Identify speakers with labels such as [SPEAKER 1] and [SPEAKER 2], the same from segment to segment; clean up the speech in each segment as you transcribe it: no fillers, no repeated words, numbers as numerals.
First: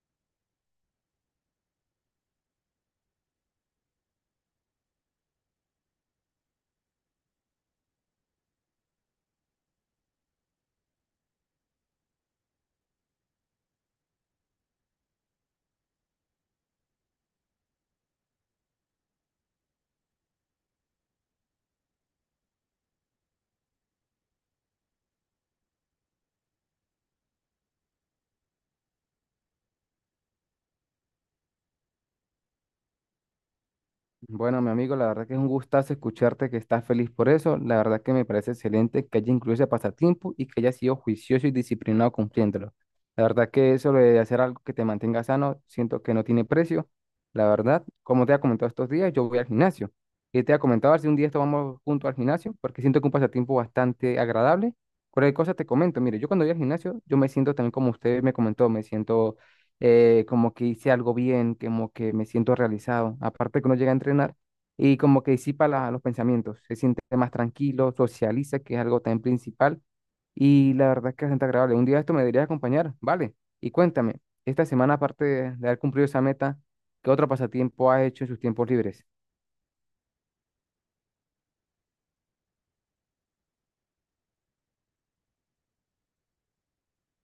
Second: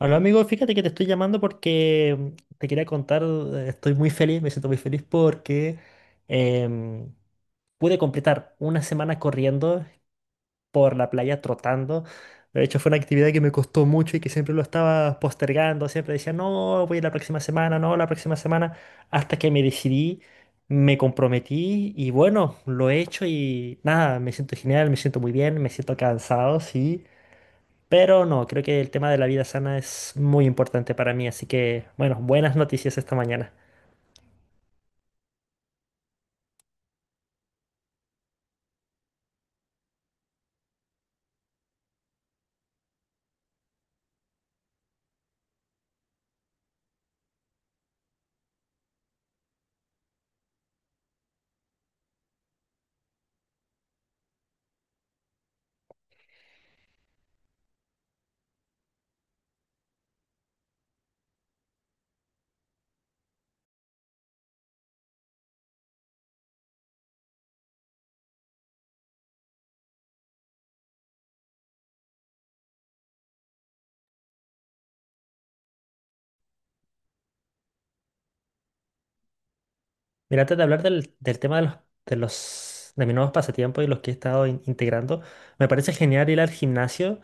[SPEAKER 1] Hola amigo, fíjate que te estoy llamando porque te quería contar, estoy muy feliz, me siento muy feliz porque em, pude completar una semana corriendo por la playa, trotando. De hecho, fue una actividad que me costó mucho y que siempre lo estaba postergando, siempre decía, no, voy la próxima semana, no, la próxima semana, hasta que me decidí, me comprometí y bueno, lo he hecho y nada, me siento genial, me siento muy bien, me siento cansado, sí. Pero no, creo que el tema de la vida sana es muy importante para mí, así que, bueno, buenas noticias esta mañana.
[SPEAKER 2] Bueno, mi amigo, la verdad que es un gustazo escucharte que estás feliz por eso. La verdad que me parece excelente que haya incluido ese pasatiempo y que haya sido juicioso y disciplinado cumpliéndolo. La verdad que eso de hacer algo que te mantenga sano, siento que no tiene precio. La verdad, como te ha comentado estos días, yo voy al gimnasio. Y te ha comentado a ver si un día esto vamos juntos al gimnasio, porque siento que un pasatiempo bastante agradable. Cualquier cosa te comento. Mire, yo cuando voy al gimnasio, yo me siento también como usted me comentó, me siento como que hice algo bien, como que me siento realizado. Aparte que uno llega a entrenar y como que disipa los pensamientos, se siente más tranquilo, socializa, que es algo tan principal. Y la verdad es que es bastante agradable. Un día esto me deberías acompañar, ¿vale? Y cuéntame, esta semana, aparte de haber cumplido esa meta, ¿qué otro pasatiempo has hecho en sus tiempos libres?
[SPEAKER 1] Mira, antes de hablar del tema de de mis nuevos pasatiempos y los que he estado integrando, me parece genial ir al gimnasio.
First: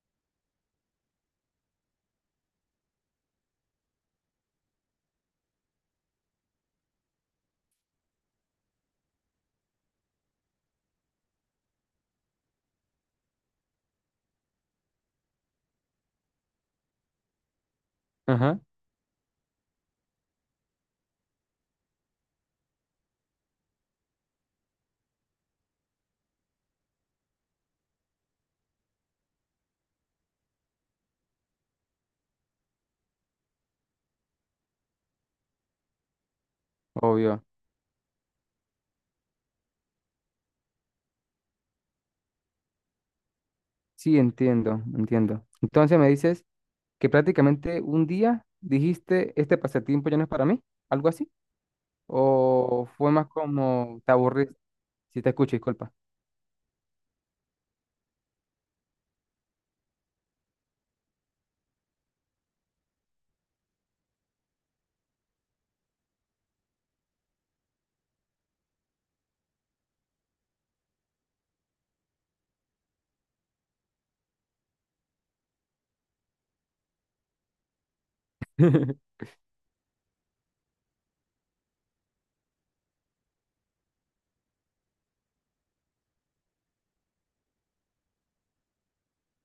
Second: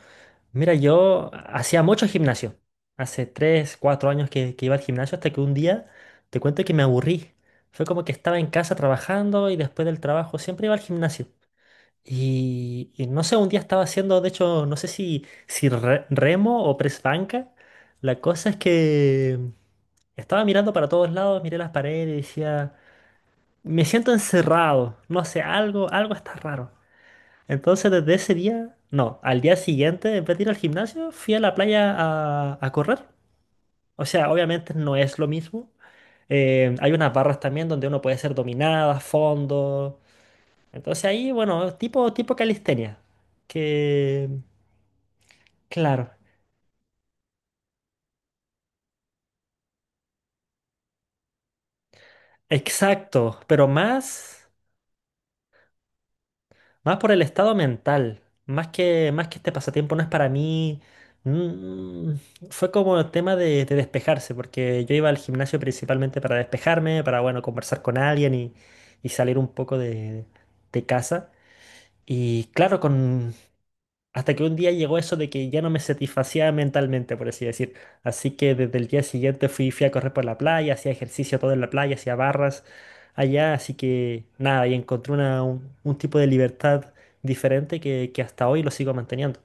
[SPEAKER 1] Mira, yo hacía mucho gimnasio, hace 3 4 años que iba al gimnasio, hasta que un día te cuento que me aburrí. Fue como que estaba en casa trabajando y después del trabajo siempre iba al gimnasio. Y no sé, un día estaba haciendo, de hecho, no sé si remo o press banca. La cosa es
[SPEAKER 2] Ajá.
[SPEAKER 1] que estaba mirando para todos lados, miré las paredes y decía, me siento encerrado, no sé, algo, algo está raro. Entonces desde ese día, no, al día siguiente, en vez de ir al gimnasio, fui a la playa a correr. O sea, obviamente no es lo mismo. Hay unas barras
[SPEAKER 2] Obvio.
[SPEAKER 1] también donde uno puede ser dominada, fondo. Entonces ahí, bueno, tipo, tipo calistenia
[SPEAKER 2] Sí,
[SPEAKER 1] que
[SPEAKER 2] entiendo, entiendo. Entonces me
[SPEAKER 1] claro,
[SPEAKER 2] dices que prácticamente un día dijiste, este pasatiempo ya no es para mí, algo así. ¿O fue más
[SPEAKER 1] exacto, pero
[SPEAKER 2] como te
[SPEAKER 1] más,
[SPEAKER 2] aburriste? Si te escucho, disculpa.
[SPEAKER 1] más por el estado mental, más que este pasatiempo no es para mí, mm, fue como el tema de despejarse, porque yo iba al gimnasio principalmente para despejarme, para, bueno, conversar con alguien y salir un poco de casa. Y claro, con, hasta que un día llegó eso de que ya no me satisfacía mentalmente, por así decir. Así que desde el día siguiente fui, fui a correr por la playa, hacía ejercicio todo en la playa, hacía barras allá. Así que nada, y encontré un tipo de libertad diferente que hasta hoy lo sigo manteniendo.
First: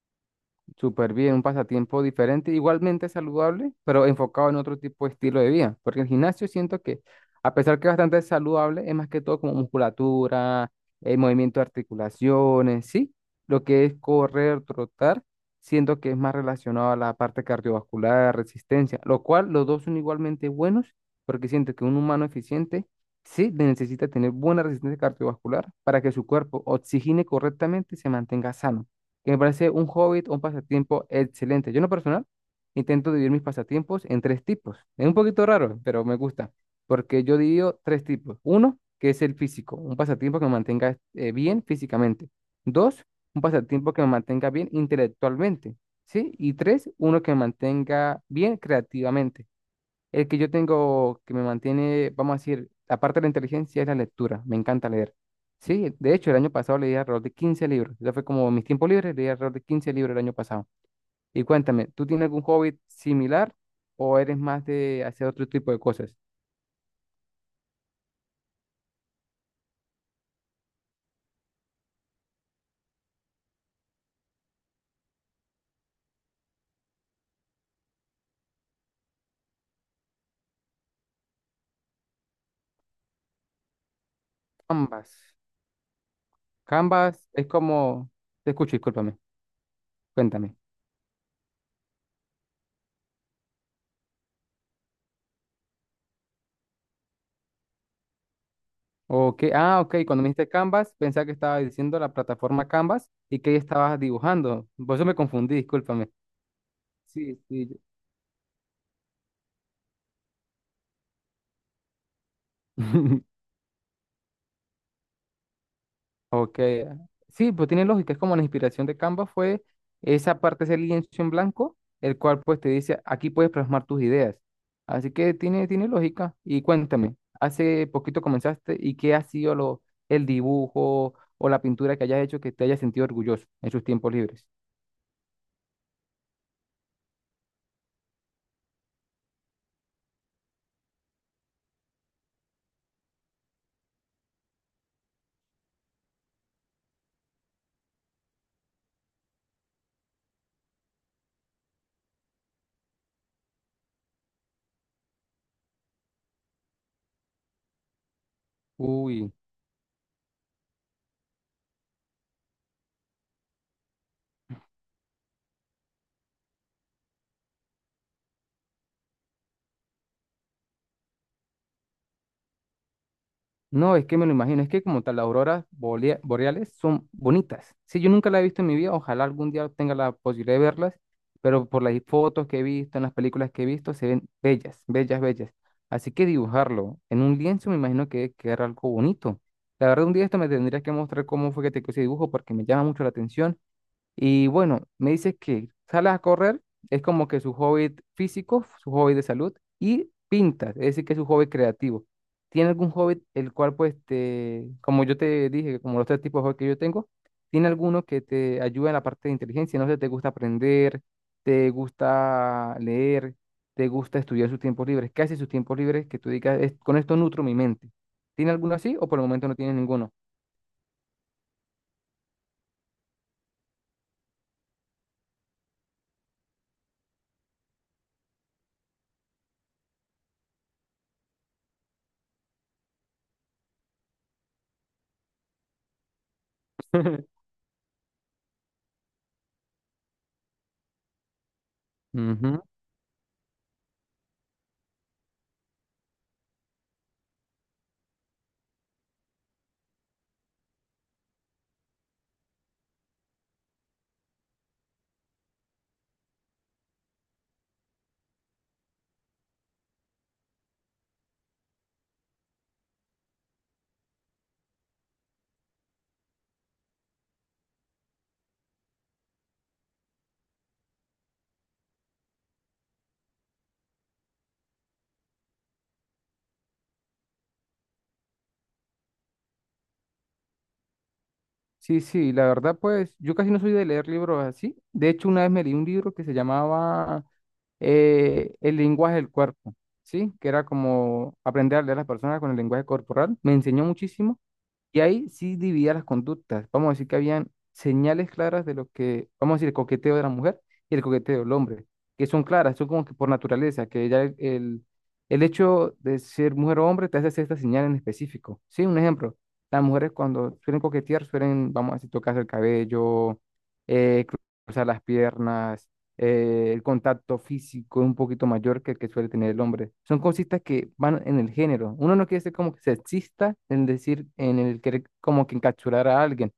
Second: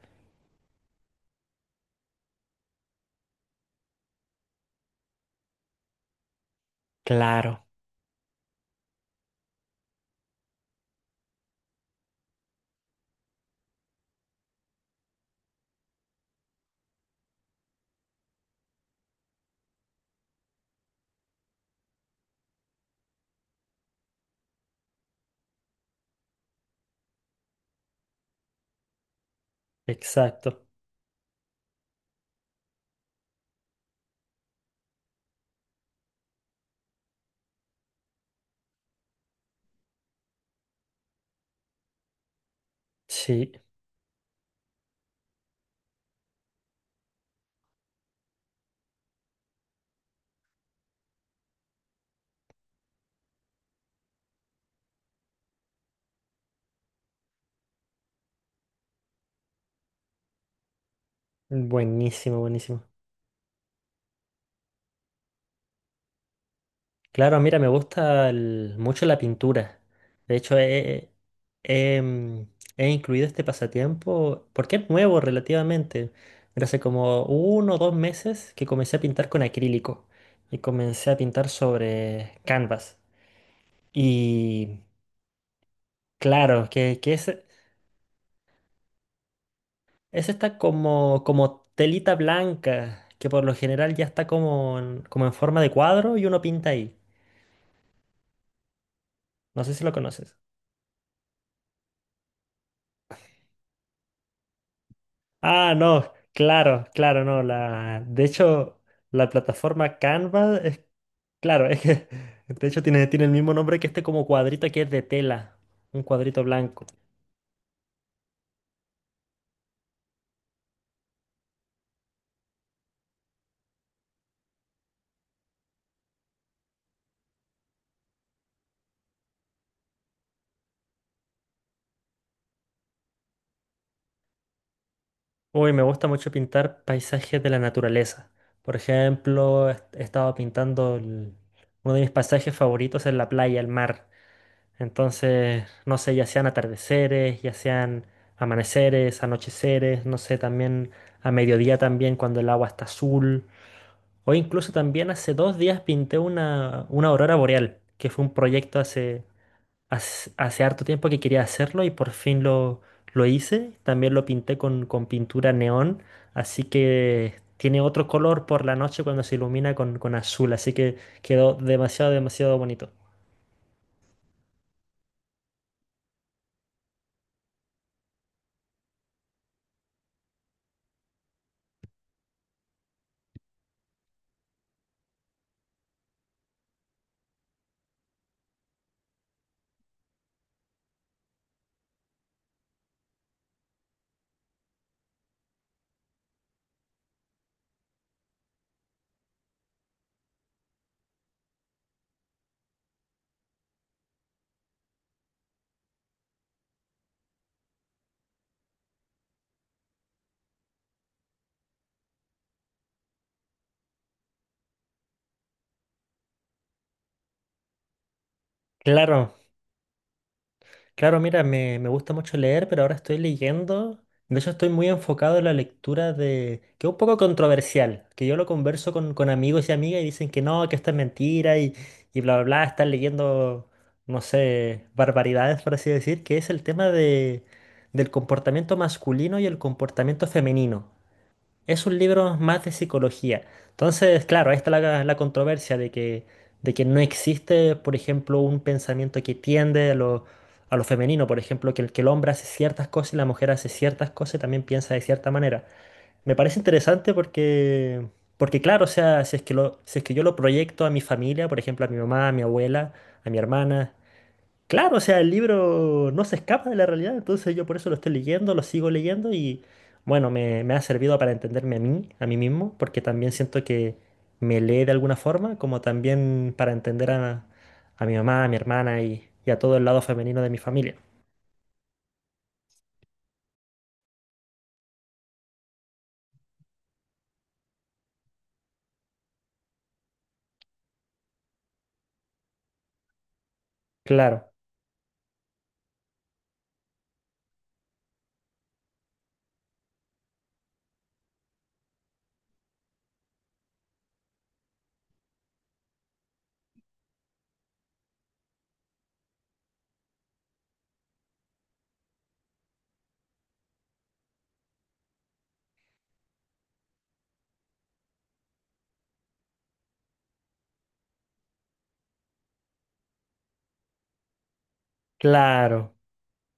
[SPEAKER 2] Súper bien, un pasatiempo diferente, igualmente saludable, pero enfocado en otro tipo de estilo de vida. Porque el gimnasio siento que, a
[SPEAKER 1] Claro.
[SPEAKER 2] pesar que es bastante saludable, es más que todo como musculatura, el movimiento de articulaciones, ¿sí? Lo que es correr, trotar, siento que es más relacionado a la parte cardiovascular, resistencia, lo cual los dos son igualmente buenos, porque siento que un humano eficiente, sí, necesita tener buena resistencia cardiovascular para que su cuerpo oxigene correctamente y se mantenga sano que me parece un hobby o un
[SPEAKER 1] Exacto.
[SPEAKER 2] pasatiempo excelente. Yo en lo personal intento dividir mis pasatiempos en tres tipos. Es un poquito raro, pero me gusta, porque yo divido tres tipos. Uno, que es el físico, un pasatiempo que me mantenga bien físicamente. Dos, un
[SPEAKER 1] Sí,
[SPEAKER 2] pasatiempo que me mantenga bien intelectualmente, ¿sí? Y tres, uno que me mantenga bien creativamente. El que yo tengo que me mantiene, vamos a decir, aparte de la inteligencia, es la lectura. Me encanta leer. Sí, de hecho, el año pasado leí alrededor de 15 libros. Ya fue como mis tiempos libres, leí alrededor de 15 libros el año pasado. Y cuéntame, ¿tú tienes
[SPEAKER 1] buenísimo,
[SPEAKER 2] algún hobby
[SPEAKER 1] buenísimo.
[SPEAKER 2] similar o eres más de hacer otro tipo de cosas?
[SPEAKER 1] Claro, mira, me gusta mucho la pintura. De hecho, he, mm, he incluido este pasatiempo porque es nuevo relativamente. Pero hace como uno o dos meses que comencé a pintar con acrílico y comencé a pintar sobre canvas. Y
[SPEAKER 2] Canvas.
[SPEAKER 1] claro, que
[SPEAKER 2] Canvas es como... Te escucho, discúlpame.
[SPEAKER 1] es
[SPEAKER 2] Cuéntame.
[SPEAKER 1] esta como, como telita blanca que por lo general ya está como en, como en forma de cuadro y uno pinta ahí.
[SPEAKER 2] Ok,
[SPEAKER 1] No sé
[SPEAKER 2] ah,
[SPEAKER 1] si lo
[SPEAKER 2] ok, cuando me
[SPEAKER 1] conoces.
[SPEAKER 2] dijiste Canvas, pensaba que estaba diciendo la plataforma Canvas y que ahí estabas dibujando. Por eso me confundí,
[SPEAKER 1] Ah,
[SPEAKER 2] discúlpame.
[SPEAKER 1] no, claro, claro,
[SPEAKER 2] Sí,
[SPEAKER 1] no.
[SPEAKER 2] sí. yo-
[SPEAKER 1] La, de hecho, la plataforma Canva es, claro, es que, de hecho, tiene, tiene el mismo nombre que este como cuadrito que es de tela, un cuadrito
[SPEAKER 2] Ok,
[SPEAKER 1] blanco.
[SPEAKER 2] sí, pues tiene lógica, es como la inspiración de Canva fue esa parte, ese lienzo en blanco, el cual pues te dice, aquí puedes plasmar tus ideas. Así que tiene, tiene lógica. Y cuéntame, hace poquito comenzaste y qué ha sido lo, el dibujo o la pintura que hayas hecho que te hayas sentido orgulloso en sus tiempos libres.
[SPEAKER 1] Uy, me gusta mucho pintar paisajes de la naturaleza. Por ejemplo, he estado pintando uno de mis paisajes favoritos es la playa, el mar. Entonces, no sé, ya sean atardeceres, ya sean amaneceres, anocheceres, no sé, también a mediodía también cuando el agua está azul. O incluso también hace dos días pinté una aurora boreal, que fue un proyecto hace,
[SPEAKER 2] Uy.
[SPEAKER 1] hace harto tiempo que quería hacerlo y por fin lo hice. También lo pinté con pintura neón, así que tiene otro color por la noche cuando se ilumina con azul, así que quedó demasiado, demasiado bonito.
[SPEAKER 2] No, es que me lo imagino, es que como tal, las boreales son bonitas. Sí, yo nunca las he visto en mi vida, ojalá algún día tenga la posibilidad de verlas, pero por las fotos que he visto, en las películas que he visto, se ven bellas, bellas, bellas. Así que dibujarlo en un lienzo me imagino que era algo bonito. La verdad, un día esto me tendrías que mostrar cómo fue que te quedó ese dibujo porque me llama mucho la atención y bueno, me dices que sales a correr, es como que su hobby físico, su hobby de salud, y pintas, es decir, que es su hobby creativo. ¿Tiene algún hobby el cual, pues, te, como yo te dije, como los tres tipos de hobby que yo tengo, tiene alguno que te ayuda en la parte de inteligencia? No sé, ¿te gusta aprender? ¿Te gusta leer? ¿Te gusta estudiar sus tiempos libres? ¿Qué hace sus tiempos libres que tú digas, "Es- con esto nutro mi mente? ¿Tiene alguno así o por el
[SPEAKER 1] Claro,
[SPEAKER 2] momento no tiene ninguno?
[SPEAKER 1] claro, mira, me gusta mucho leer, pero ahora estoy leyendo. De hecho, estoy muy enfocado en la lectura de... que es un poco controversial, que yo lo converso con amigos y amigas y dicen que no, que esto es mentira y bla, bla, bla, están leyendo, no sé, barbaridades, por así decir, que es el tema de, del comportamiento masculino y el comportamiento femenino. Es un libro
[SPEAKER 2] Ujú.
[SPEAKER 1] más de psicología. Entonces, claro, ahí está la, la controversia de que no existe, por ejemplo, un pensamiento que tiende a lo femenino, por ejemplo, que el hombre hace ciertas cosas y la mujer hace ciertas cosas y también piensa de cierta manera. Me parece interesante porque, porque claro, o sea, si es que lo, si es que yo lo proyecto a mi familia, por ejemplo, a mi mamá, a mi abuela, a mi hermana, claro, o sea, el libro no se escapa de la realidad, entonces yo por eso lo estoy leyendo, lo sigo leyendo y bueno, me ha servido para entenderme a mí mismo, porque también siento que me lee de alguna forma, como también para entender a mi mamá, a mi hermana y a todo el lado femenino de mi familia.
[SPEAKER 2] Sí, sí, la verdad, pues yo casi no soy de leer libros así. De hecho, una vez me leí un libro que se llamaba El lenguaje del cuerpo, ¿sí? Que era como aprender a leer a las personas con el lenguaje corporal. Me enseñó muchísimo.
[SPEAKER 1] Claro,
[SPEAKER 2] Y ahí sí dividía las conductas. Vamos a decir que habían señales claras de lo que, vamos a decir, el coqueteo de la mujer y el coqueteo del hombre, que son claras, son como que por naturaleza, que ya el hecho de ser mujer o hombre te hace hacer esta señal en específico. Sí, un ejemplo, las mujeres cuando suelen coquetear suelen, vamos a decir, tocarse el cabello, eh, cruzar las piernas, el contacto físico es un poquito mayor que el que suele tener el hombre. Son cositas que van en el género. Uno no quiere ser como que sexista en decir, en el querer como que
[SPEAKER 1] claro,
[SPEAKER 2] encapsular a alguien,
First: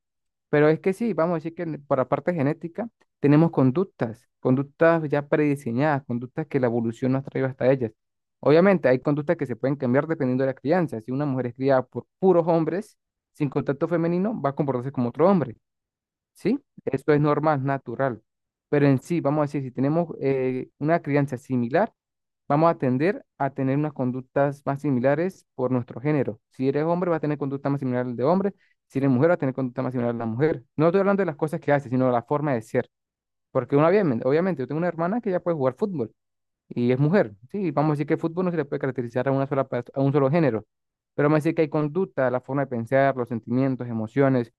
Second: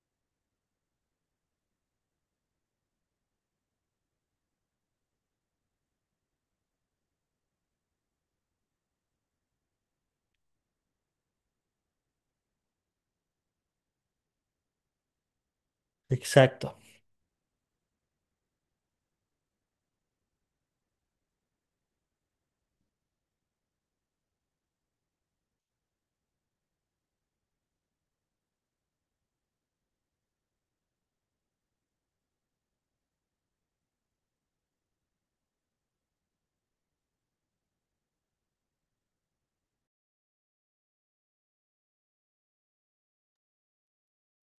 [SPEAKER 2] pero es que sí, vamos a decir que por la parte genética tenemos conductas, conductas ya prediseñadas, conductas que la evolución nos ha traído hasta ellas. Obviamente hay conductas que se pueden cambiar dependiendo de la crianza. Si una mujer es criada por puros hombres, sin contacto femenino, va a comportarse como otro hombre. ¿Sí?
[SPEAKER 1] exacto,
[SPEAKER 2] Esto es normal, natural. Pero en sí, vamos a decir, si tenemos una crianza similar, vamos a tender a tener unas conductas más similares por nuestro género. Si eres hombre, vas a tener conducta más similar al de hombre. Si eres mujer, vas a tener conducta más similar a la mujer. No estoy hablando de las cosas que hace, sino de la forma de ser. Porque una, obviamente, obviamente, yo tengo una hermana que ya puede jugar fútbol y es mujer. Sí, vamos a decir que el fútbol no se le puede caracterizar a una sola, a un solo género. Pero vamos a decir que hay conducta, la forma de pensar, los sentimientos, emociones,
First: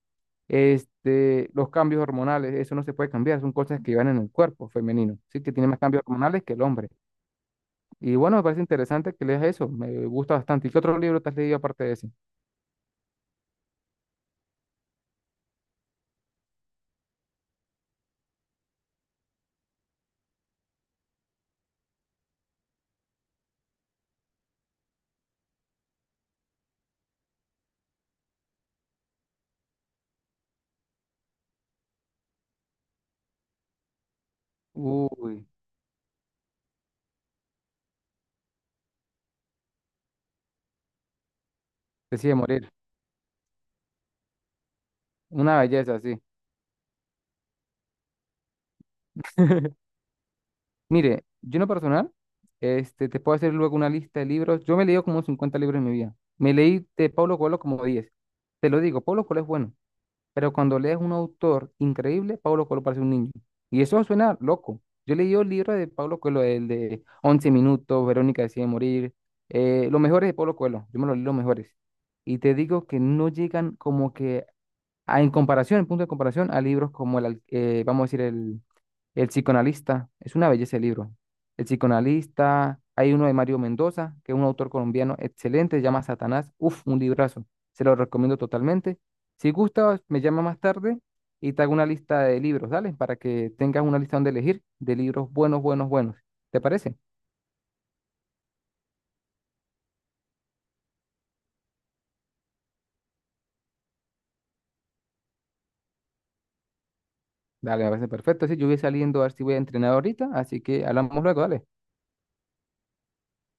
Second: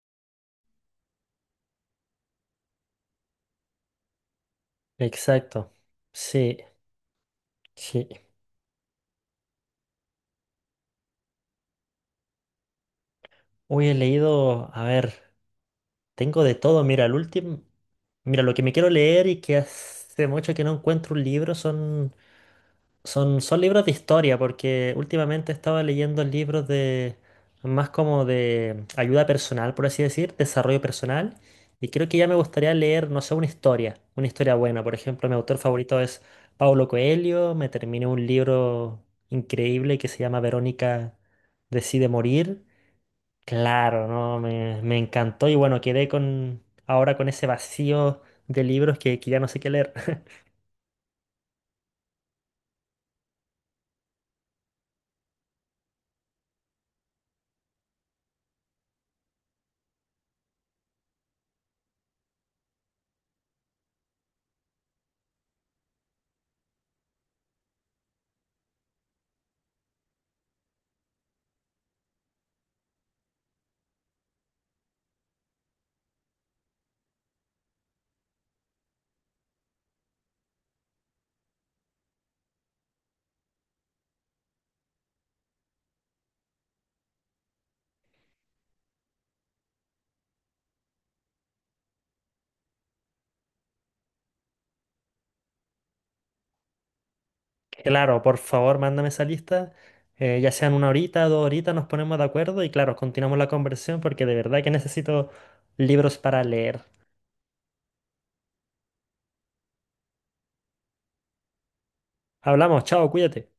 [SPEAKER 2] este, los cambios hormonales, eso no se puede cambiar, son cosas que van en el cuerpo femenino, sí, que tiene
[SPEAKER 1] exacto.
[SPEAKER 2] más cambios hormonales que
[SPEAKER 1] Sí,
[SPEAKER 2] el hombre.
[SPEAKER 1] sí.
[SPEAKER 2] Y bueno, me parece interesante que leas eso, me gusta bastante. ¿Y qué otro libro te has leído aparte de ese?
[SPEAKER 1] Hoy he leído, a ver, tengo de todo, mira, el último, mira, lo que me quiero leer y que hace mucho que no encuentro un libro son... Son libros de historia, porque últimamente estaba leyendo libros de más como de ayuda personal, por así decir, desarrollo personal. Y creo que ya me gustaría leer, no sé, una historia buena. Por ejemplo, mi
[SPEAKER 2] Uy,
[SPEAKER 1] autor favorito es Paulo Coelho. Me terminé un libro increíble que se llama Verónica decide
[SPEAKER 2] decide
[SPEAKER 1] morir.
[SPEAKER 2] morir,
[SPEAKER 1] Claro, no, me encantó y
[SPEAKER 2] una
[SPEAKER 1] bueno,
[SPEAKER 2] belleza,
[SPEAKER 1] quedé
[SPEAKER 2] sí.
[SPEAKER 1] con ahora con ese vacío de libros que ya no sé qué leer.
[SPEAKER 2] Mire, yo en lo personal, este, te puedo hacer luego una lista de libros. Yo me he leído como 50 libros en mi vida. Me leí de Pablo Coelho como 10. Te lo digo, Pablo Coelho es bueno. Pero cuando lees un autor increíble, Pablo Coelho parece un niño. Y eso suena loco. Yo leí el libro de Pablo Coelho, el de once minutos, Verónica decide morir, los mejores de Pablo Coelho. Yo me los leí los mejores. Y te digo que no llegan como que en comparación, en punto de comparación, a libros como vamos a decir, el psicoanalista, es una belleza el libro. El psicoanalista, hay uno de Mario Mendoza, que es un autor colombiano excelente, se llama Satanás. Uf, un librazo. Se lo recomiendo totalmente. Si gustas, me llama más tarde y te hago una lista de libros, dale, para que tengas una lista donde elegir de libros buenos, buenos, buenos. ¿Te parece?
[SPEAKER 1] Claro, por favor, mándame esa lista. Eh, ya sean una horita, dos horitas, nos ponemos de acuerdo y claro, continuamos la conversación porque de verdad que necesito libros para leer.
[SPEAKER 2] Dale, me parece perfecto. Sí, yo voy saliendo a ver si voy a entrenar ahorita, así que hablamos luego, dale.
[SPEAKER 1] Hablamos, chao, cuídate.